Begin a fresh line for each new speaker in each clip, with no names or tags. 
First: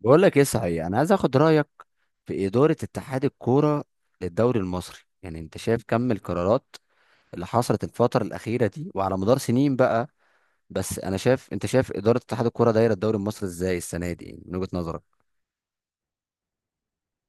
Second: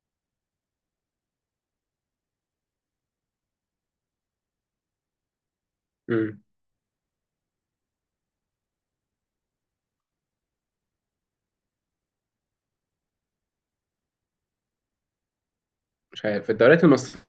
بقول لك ايه صحيح، انا عايز اخد رايك في اداره اتحاد الكوره للدوري المصري. يعني انت شايف كم
مم.
القرارات اللي حصلت الفتره الاخيره دي وعلى مدار سنين بقى؟ بس انا شايف، انت شايف اداره اتحاد الكوره دايره الدوري المصري ازاي السنه دي، يعني من وجهه نظرك؟
مش عارف الدوريات المصرية.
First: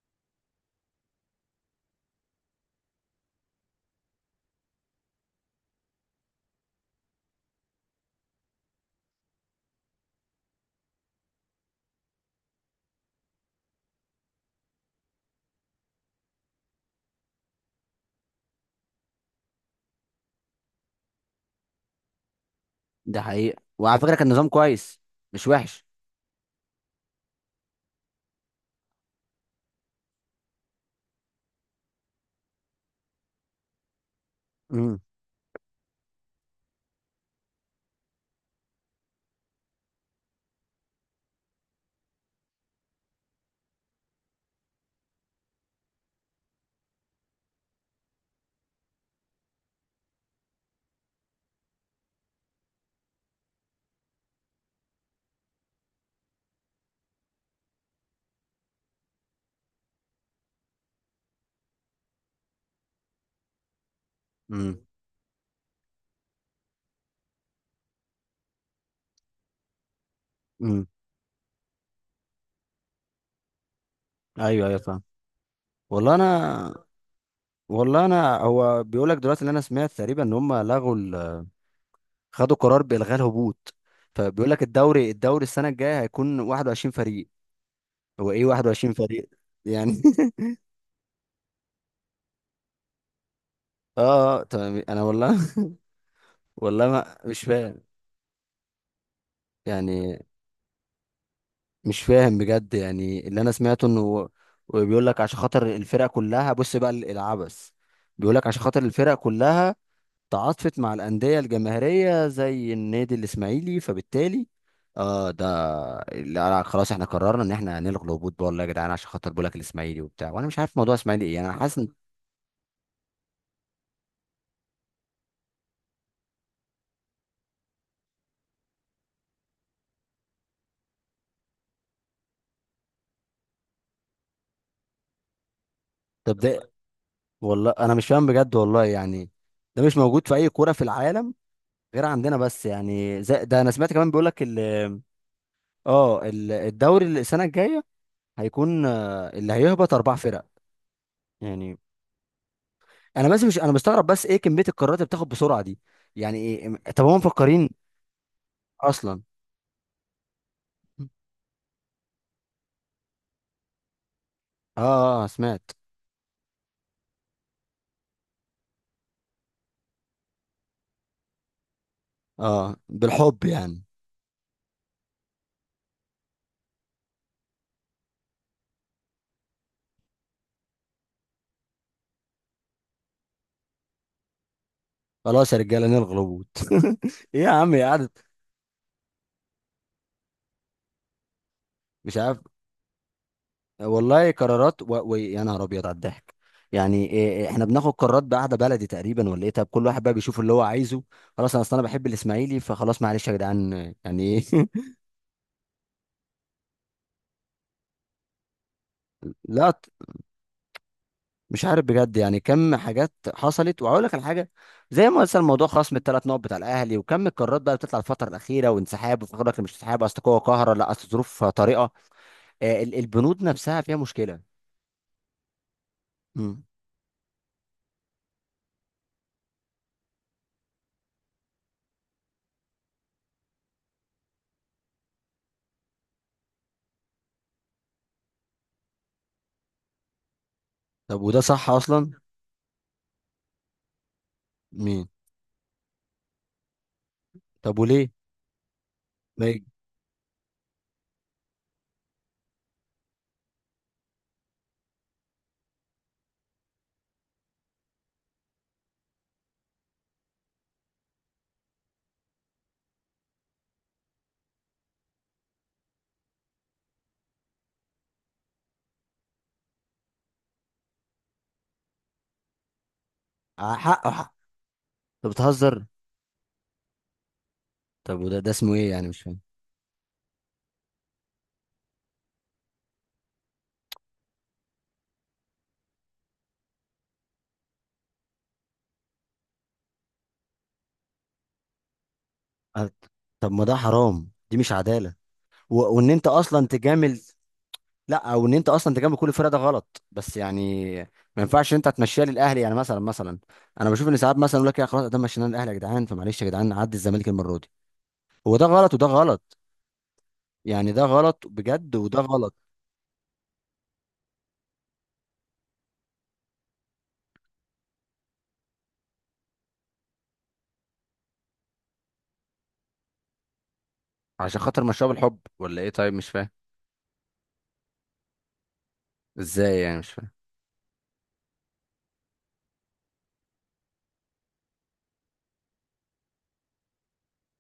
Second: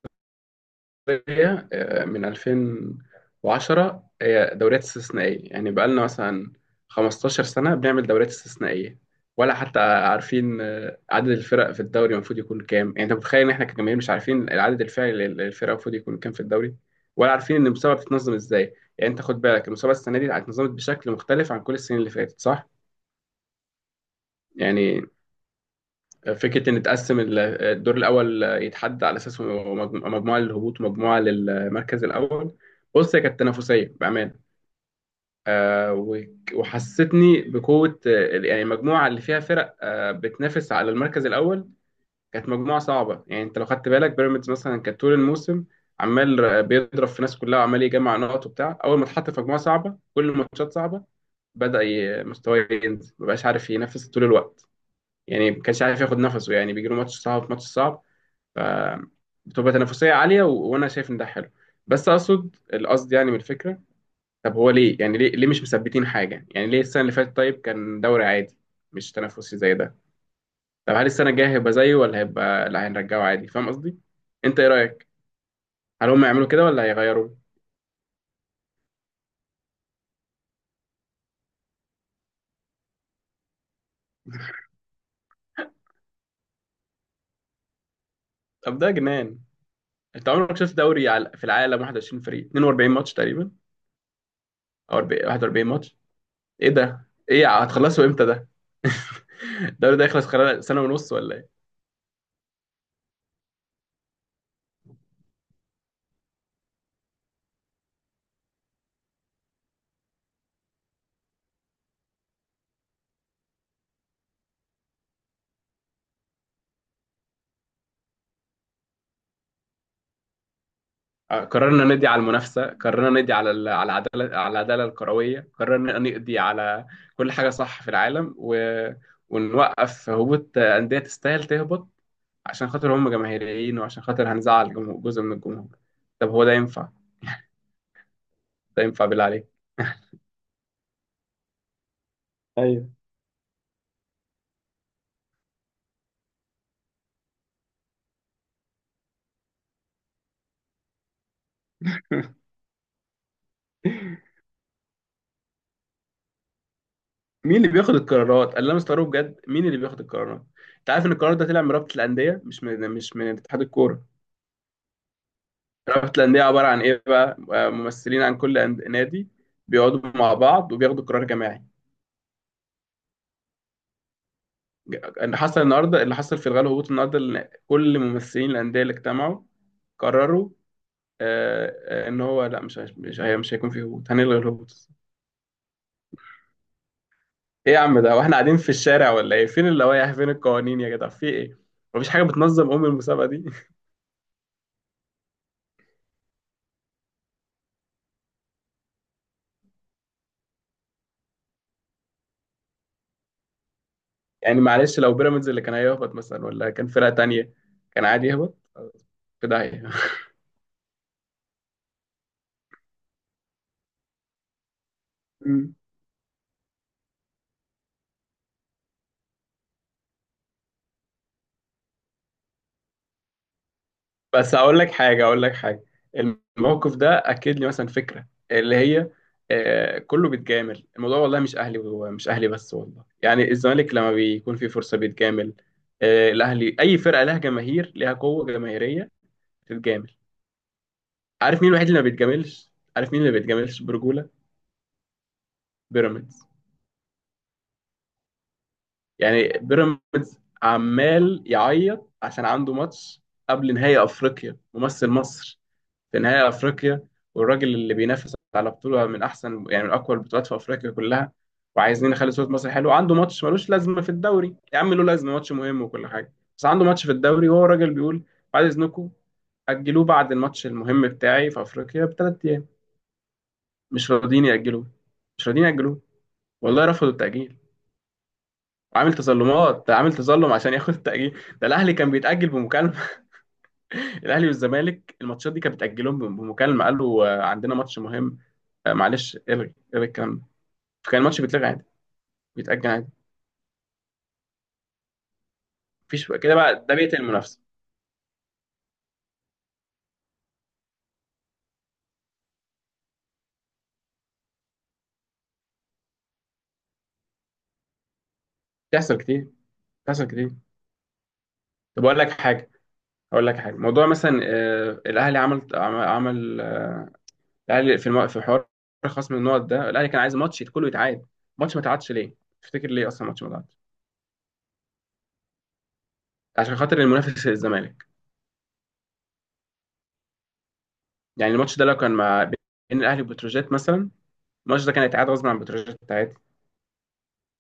من 2010 هي دوريات استثنائية، يعني بقالنا مثلا 15 سنة بنعمل دوريات استثنائية. ولا حتى عارفين عدد الفرق في الدوري المفروض يكون كام. يعني انت متخيل ان احنا كجماهير مش عارفين العدد الفعلي للفرق المفروض يكون كام في الدوري؟ ولا عارفين ان المسابقة بتتنظم ازاي. يعني انت خد بالك، المسابقة السنة دي اتنظمت بشكل مختلف عن كل السنين اللي فاتت، صح؟
ده حقيقة وعلى فكره كان نظام كويس،
يعني
مش وحش.
فكرة إن تقسم الدور الأول يتحدى على أساس مجموعة للهبوط ومجموعة للمركز الأول. بص، هي كانت تنافسية بأمانة.
امم،
وحسيتني بقوة. يعني المجموعة اللي فيها فرق بتنافس على المركز الأول كانت مجموعة صعبة. يعني أنت لو خدت بالك، بيراميدز مثلا كانت طول الموسم عمال بيضرب في ناس كلها، وعمال يجمع نقط وبتاع. أول ما اتحط في مجموعة صعبة كل الماتشات صعبة، بدأ مستواه ينزل، مبقاش عارف ينافس طول الوقت. يعني ما كانش عارف ياخد نفسه، يعني بيجيله ماتش صعب ماتش صعب، فبتبقى تنافسية عالية. وأنا شايف إن ده حلو. بس أقصد القصد يعني من الفكرة: طب هو
امم،
ليه، يعني ليه مش مثبتين حاجة؟ يعني ليه السنة اللي فاتت طيب كان دوري عادي مش تنافسي زي ده؟
امم.
طب هل السنة الجاية هيبقى زيه ولا هيبقى لا هنرجعه عادي؟ فاهم قصدي؟ أنت
ايوه،
إيه
ايوه، فاهم.
رأيك؟ هل
والله
هم يعملوا كده
انا
ولا هيغيروا؟
والله انا هو بيقول لك دلوقتي اللي انا سمعت تقريبا ان هم لغوا، خدوا قرار بالغاء الهبوط. فبيقول لك الدوري السنه الجايه هيكون 21 فريق. هو ايه
طب ده
21 فريق؟
جنان.
يعني
أنت عمرك شفت دوري في العالم 21 فريق، 42 ماتش تقريبا
اه، اه، تمام،
أو
انا والله
41 ماتش؟ إيه
والله
ده،
ما مش
إيه،
فاهم.
هتخلصوا إمتى ده؟ الدوري ده
يعني
يخلص خلال سنة ونص ولا إيه؟
مش فاهم بجد، يعني اللي انا سمعته انه بيقول لك عشان خاطر الفرق كلها، بص بقى العبث. بيقول لك عشان خاطر الفرق كلها تعاطفت مع الأندية الجماهيرية زي النادي الإسماعيلي، فبالتالي اه ده لا، لا، خلاص احنا قررنا ان احنا هنلغي الهبوط بقى، والله يا جدعان، عشان خاطر بقولك الإسماعيلي وبتاع، وانا مش عارف موضوع إسماعيلي ايه يعني، انا حاسس
قررنا
ان...
ندي على المنافسه، قررنا ندي على العداله، على العداله الكرويه، قررنا نقضي على كل حاجه صح في العالم. ونوقف هبوط انديه تستاهل تهبط عشان خاطر هم جماهيريين، وعشان خاطر هنزعل جزء من الجمهور. طب
طب
هو ده
ده،
ينفع؟
والله انا مش فاهم بجد
ده
والله
ينفع بالله
يعني.
عليك؟
ده مش موجود في اي كورة في العالم غير عندنا بس،
ايوه.
يعني زي ده. انا سمعت كمان بيقولك الدوري اللي السنة الجاية هيكون، اللي هيهبط اربع فرق. يعني انا بس، مش، انا مستغرب بس ايه كمية القرارات اللي بتاخد بسرعة دي، يعني ايه؟ طب هم
مين اللي
مفكرين
بياخد القرارات؟ اللي انا لا، مستغرب
اصلا؟
بجد، مين اللي بياخد القرارات؟ انت عارف ان القرار ده طلع من رابطه الانديه، مش من اتحاد الكوره.
اه، سمعت.
رابطة الأندية عبارة عن إيه بقى؟ ممثلين عن كل نادي، بيقعدوا مع بعض وبياخدوا قرار جماعي.
اه، بالحب يعني.
اللي حصل النهاردة، اللي حصل في الغالب هبوط النهاردة، إن كل ممثلين الأندية اللي اجتمعوا قرروا، آه، إن هو لا، مش هيش- مش هي- مش هيكون في هبوط، هنلغي الهبوط.
خلاص يا رجاله، نلغي الهبوط إيه يا عم
إيه يا
يا
عم
قعدة؟
ده؟ وإحنا قاعدين في الشارع ولا إيه؟ فين اللوائح؟ فين القوانين يا جدع؟ في إيه؟ مفيش
مش
حاجة
عارف.
بتنظم أم المسابقة دي؟
والله قرارات يا نهار ابيض على الضحك. يعني إيه، احنا بناخد قرارات بقعده بلدي تقريبا ولا ايه؟ طب كل واحد بقى بيشوف اللي هو عايزه. خلاص، انا اصل انا بحب الاسماعيلي، فخلاص معلش يا جدعان، يعني
يعني
ايه
معلش، لو بيراميدز اللي كان هيهبط مثلا ولا كان فرقة تانية كان عادي يهبط؟ في
لا،
داهية.
مش عارف بجد. يعني كم حاجات حصلت وهقول لك على حاجه، زي ما مثلا موضوع خصم الثلاث نقط بتاع الاهلي، وكم القرارات بقى بتطلع الفتره الاخيره، وانسحاب، وفاكر لك مش انسحاب، اصل قوه قاهره، لا اصل ظروف طارئه. البنود نفسها فيها مشكلة.
بس اقول لك حاجه، اقول لك حاجه،
مم.
الموقف ده اكد لي مثلا فكره اللي هي كله بيتجامل الموضوع. والله مش اهلي ومش اهلي بس، والله يعني الزمالك لما بيكون في فرصه بيتجامل. الاهلي، اي فرقه لها جماهير لها قوه جماهيريه بتتجامل.
طب وده
عارف
صح
مين الوحيد اللي ما
أصلا؟
بيتجاملش؟ عارف مين اللي ما بيتجاملش برجوله؟
مين؟
بيراميدز.
طب وليه؟ ما
يعني
يج-
بيراميدز عمال يعيط عشان عنده ماتش قبل نهائي افريقيا، ممثل مصر في نهائي افريقيا، والراجل اللي بينافس على بطوله من احسن، يعني من اقوى البطولات في افريقيا كلها، وعايزين نخلي صوره مصر حلوه. عنده ماتش ملوش لازمه في الدوري، يا عم له لازمه ماتش مهم وكل حاجه، بس عنده ماتش في الدوري. وهو الراجل بيقول: بعد اذنكم، اجلوه بعد الماتش المهم بتاعي في افريقيا بثلاث ايام.
ع- حق،
مش
حق.
راضيين ياجلوه،
طب
مش راضيين
بتهزر؟
ياجلوه. والله رفضوا التاجيل.
طب، وده، ده اسمه إيه يعني،
عامل
مش فاهم.
تظلمات، ده عامل تظلم عشان ياخد التاجيل. ده الاهلي كان بيتاجل بمكالمه. الاهلي والزمالك الماتشات دي كانت بتاجلهم بمكالمه. قالوا عندنا ماتش مهم، معلش الغي الغي الكلام ده، فكان الماتش بيتلغى عادي، بيتاجل
آه،
عادي.
طب ما ده حرام، دي مش عدالة، وإن أنت
مفيش كده
أصلا
بقى، ده بيقتل
تجامل.
المنافسه.
لا، أو إن أنت أصلا تجامل كل الفرق، ده غلط، بس يعني ما ينفعش أنت تمشيها للأهلي. يعني مثلا، مثلا أنا بشوف إن ساعات مثلا يقول لك يا خلاص ده مشيناه للأهلي يا جدعان، فمعلش يا جدعان عدي الزمالك المرة دي. هو ده غلط وده
بتحصل كتير،
غلط،
بتحصل كتير.
يعني ده غلط بجد
طب
وده
اقول لك
غلط.
حاجه، اقول لك حاجه، موضوع مثلا الاهلي الاهلي في في حوار خصم النقط ده. الاهلي كان عايز ماتش كله يتعاد. ماتش ما اتعادش ليه؟ تفتكر ليه اصلا ماتش ما اتعادش؟
عشان خاطر مشاه بالحب ولا إيه؟ طيب مش فاهم.
عشان خاطر المنافس الزمالك.
ازاي يعني، مش فاهم.
يعني الماتش ده لو كان مع، بين الاهلي وبتروجيت مثلا، الماتش ده كان هيتعاد غصب عن بتروجيت عادي،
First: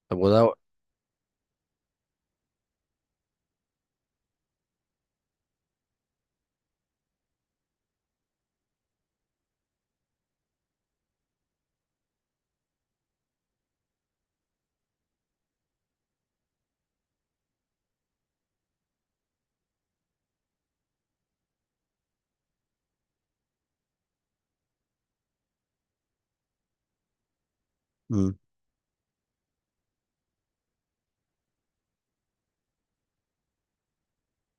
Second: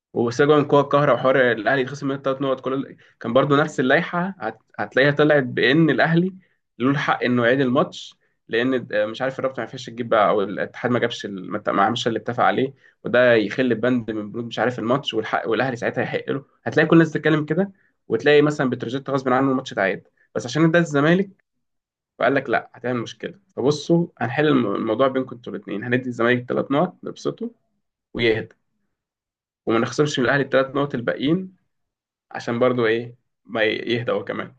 طب وده
وسجوا من قوى القاهره، وحوار الاهلي يتخصم منه ثلاث نقط، كان برضو نفس اللائحه، هتلاقيها طلعت بان الاهلي له الحق انه يعيد الماتش. لان مش عارف الرابطه ما عرفتش تجيب بقى، او الاتحاد ما جابش ما عملش اللي اتفق عليه، وده يخل بند من بنود مش عارف الماتش والحق. والاهلي ساعتها يحق له، هتلاقي كل الناس بتتكلم كده، وتلاقي مثلا بتروجيت غصب عنه الماتش اتعاد. بس عشان ده الزمالك، فقال لك لا هتعمل مشكله، فبصوا هنحل الموضوع بينكم انتوا الاثنين، هندي الزمالك ثلاث نقط نبسطه
مم.
ويهدى، وما نخسرش من الاهلي الثلاث نقط الباقيين، عشان برضو ايه، ما ي- يهدى هو كمان.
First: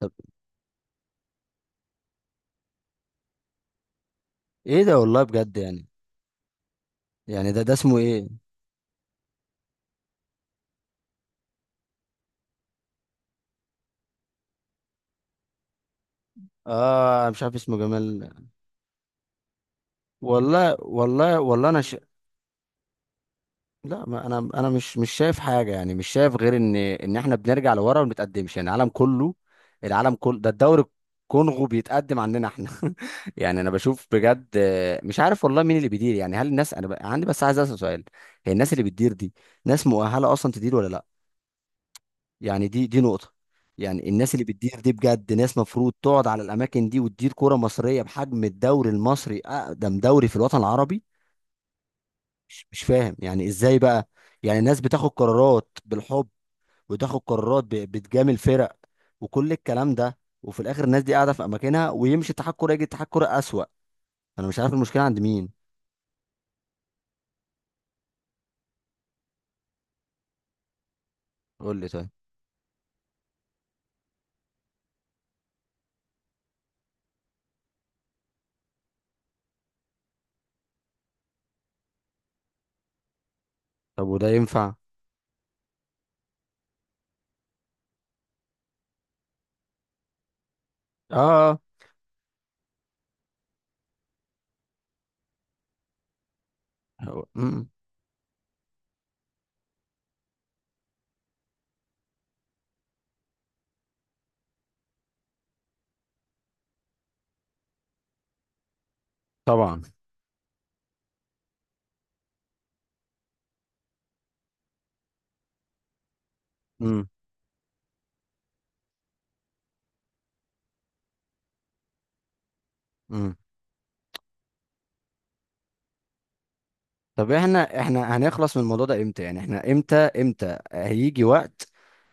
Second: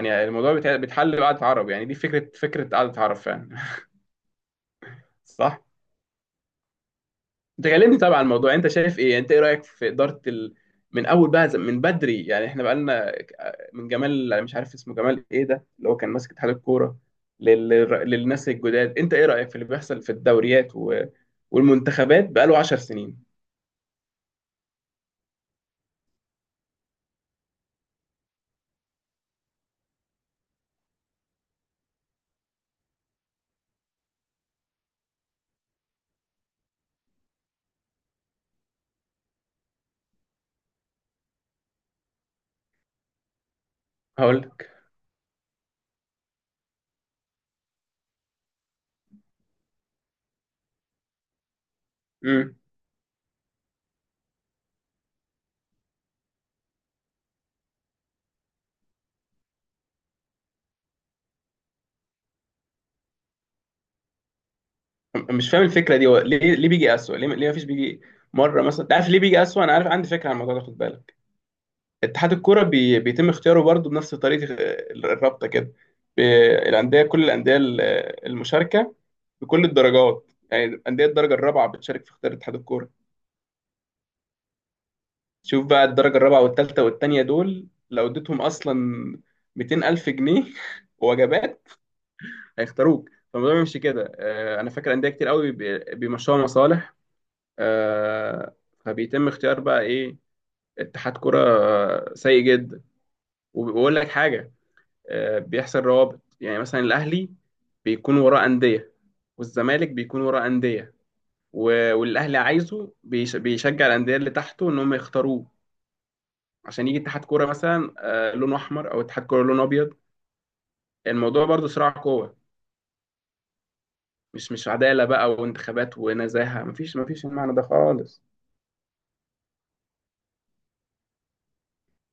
طب،
الموضوع بيتحل بقعدة عرب. يعني دي فكرة قعدة عرب فعلا.
ايه ده، والله بجد
صح.
يعني. يعني ده
انت
ده
كلمني
اسمه
طبعا عن
ايه؟
الموضوع، انت شايف ايه، انت ايه رأيك في إدارة من اول بقى، من بدري، يعني احنا بقالنا من جمال، مش عارف اسمه جمال ايه، ده اللي هو كان ماسك اتحاد الكورة
اه، مش عارف
لل...
اسمه جمال.
للناس الجداد، انت ايه رأيك في اللي بيحصل في
والله،
الدوريات
والله، والله انا
والمنتخبات بقاله 10 سنين؟
لا، ما انا مش شايف حاجه، يعني مش شايف غير ان احنا بنرجع لورا وما بنتقدمش. يعني العالم كله، العالم كله ده الدوري. الكونغو بيتقدم عننا احنا يعني انا بشوف بجد، مش عارف والله مين اللي بيدير، يعني هل الناس، عندي بس عايز اسال سؤال. هي الناس اللي بتدير دي ناس مؤهله اصلا تدير ولا لا؟ يعني دي نقطة. يعني الناس اللي
هقول
بتدير دي بجد ناس مفروض تقعد على الأماكن دي وتدير كرة مصرية بحجم الدوري المصري، أقدم دوري في الوطن العربي.
لك،
مش فاهم يعني إزاي بقى. يعني الناس بتاخد قرارات بالحب، وتاخد قرارات بتجامل فرق، وكل الكلام ده، وفي الآخر الناس دي قاعدة في أماكنها، ويمشي اتحاد كورة يجي اتحاد كورة أسوأ. أنا مش عارف المشكلة عند
مش فاهم
مين.
الفكره دي. هو ليه بيجي اسوأ؟ ليه مفيش بيجي مره مثلا؟ انت عارف ليه بيجي اسوأ؟ انا عارف، عندي فكره عن الموضوع ده، خد بالك.
قول لي طيب.
اتحاد الكوره بيتم اختياره برضه بنفس طريقه الرابطه كده. ب... الانديه، كل المشاركه بكل الدرجات، يعني انديه الدرجه الرابعه بتشارك في اختيار اتحاد الكوره.
طب وده ينفع؟
شوف بقى، الدرجه الرابعه والثالثه والثانيه دول لو اديتهم اصلا 200 الف جنيه
آه.
وجبات هيختاروك. فالموضوع بيمشي كده. انا فاكر انديه كتير قوي بيمشوها مصالح.
مم.
آه، فبيتم اختيار بقى ايه؟ اتحاد كرة سيء جدا. وبقول لك حاجة، بيحصل روابط. يعني مثلا الأهلي بيكون وراه أندية،
طبعا.
والزمالك بيكون وراه أندية. والأهلي عايزه، بيشجع الأندية اللي تحته إن هم يختاروه، عشان يجي
مم.
اتحاد كرة مثلا لونه أحمر، أو اتحاد كرة لونه أبيض. الموضوع برضه صراع قوة.
مم.
مش عدالة بقى، وانتخابات ونزاهة، مفيش
طب،
المعنى ده
احنا
خالص.
هنخلص من الموضوع ده امتى؟ يعني احنا، امتى هيجي وقت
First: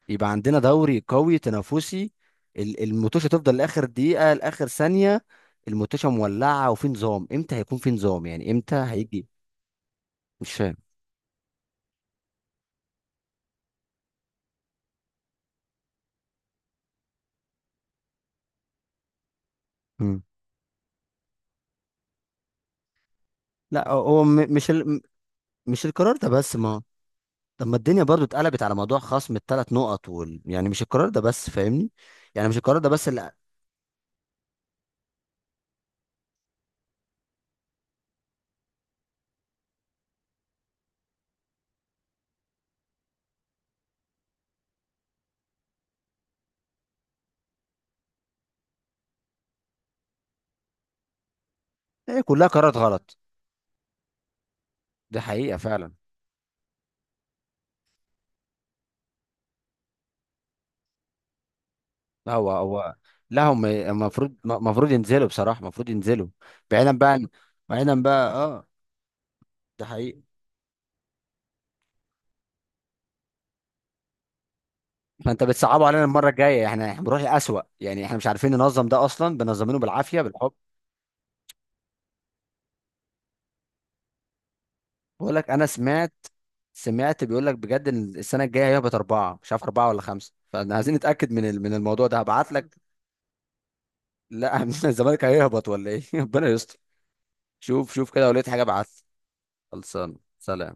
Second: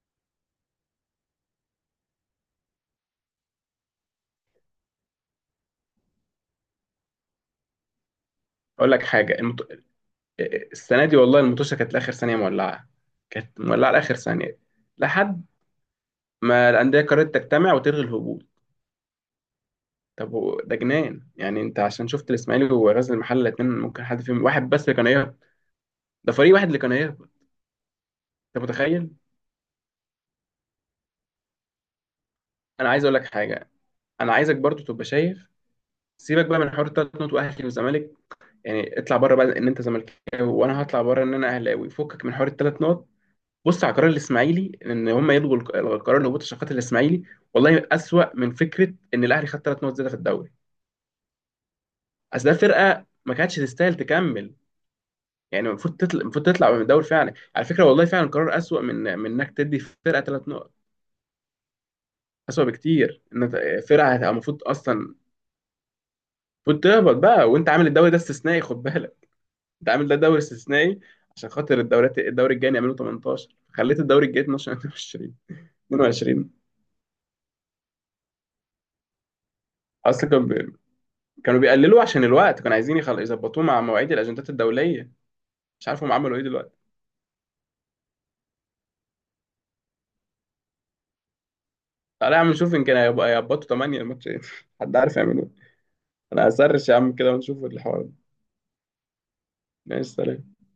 يبقى عندنا دوري قوي تنافسي، الموتوشة تفضل لاخر دقيقة لاخر ثانية، الموتوشة مولعة، وفي نظام؟ امتى هيكون في نظام؟ يعني امتى
أقول لك
هيجي؟
حاجة،
مش فاهم.
السنه دي والله المطوشه كانت لاخر ثانيه مولعه، كانت مولعه لاخر ثانيه لحد ما الانديه قررت تجتمع وتلغي الهبوط.
مم.
طب ده جنان. يعني انت عشان شفت الاسماعيلي وغزل المحله، الاثنين
لا
ممكن حد
هو
فيهم،
م- مش
واحد بس
ال...
اللي
م-
كان هيهبط،
مش القرار ده
ده فريق
بس
واحد اللي
ما.
كان هيهبط.
طب ما الدنيا برضو اتقلبت
انت
على موضوع
متخيل؟
خصم الثلاث نقط يعني مش القرار ده بس، فاهمني؟ يعني مش القرار ده
انا عايز
بس
اقول لك
اللي...
حاجه، انا عايزك برضو تبقى شايف. سيبك بقى من حوار التلات نقط واهلي وزمالك، يعني اطلع بره بقى ان انت زملكاوي، وانا هطلع بره ان انا اهلاوي، فكك من حوار التلات نقط. بص على قرار الاسماعيلي ان هم يلغوا القرار اللي هبوط الشقات الاسماعيلي. والله اسوأ من فكره ان الاهلي خد ثلاث نقط زياده في الدوري.
هي كلها
اصل ده
قرارات
فرقه
غلط.
ما كانتش تستاهل تكمل.
دي حقيقة
يعني
فعلا.
المفروض تطلع، المفروض تطلع من الدوري فعلا على فكره. والله فعلا قرار اسوأ من انك تدي فرقه ثلاث نقط.
لا هو
اسوأ
هو
بكتير
لا،
ان
هم
فرقه هتبقى
المفروض
المفروض
المفروض
اصلا،
ينزلوا بصراحة، المفروض ينزلوا.
المفروض
بعيدا بقى
تهبط
عن-
بقى، وانت عامل
بعيدا
الدوري ده
بقى،
استثنائي. خد بالك،
ده
انت عامل ده
حقيقي.
دوري استثنائي عشان خاطر الدوريات. الدوري الجاي يعملوا 18، خليت الدوري الجاي 12، 22،
فانت بتصعبوا علينا المرة
22
الجاية، احنا بنروح الأسوأ، يعني احنا مش عارفين ننظم ده اصلا، بنظمينه بالعافية،
اصلا.
بالحب.
كانوا بيقللوا عشان الوقت، كانوا عايزين يظبطوه مع مواعيد الاجندات الدوليه.
بقول لك انا
مش عارف هم
سمعت
عملوا ايه دلوقتي.
سمعت بيقول لك بجد ان السنة الجاية هيهبط أربعة، مش عارف أربعة ولا خمسة، فاحنا عايزين نتأكد من من الموضوع ده.
تعالى يا عم
هبعت لك.
نشوف، يمكن هيظبطوا 8 الماتشين.
لا
حد عارف
الزمالك
يعملوا ايه.
هيهبط ولا ايه ربنا
انا
يستر.
هسرش يا عم كده ونشوف
شوف،
الحوار
شوف
ده.
كده، لو لقيت حاجة ابعت لي.
ماشي
خلصان،
سلام.
سلام.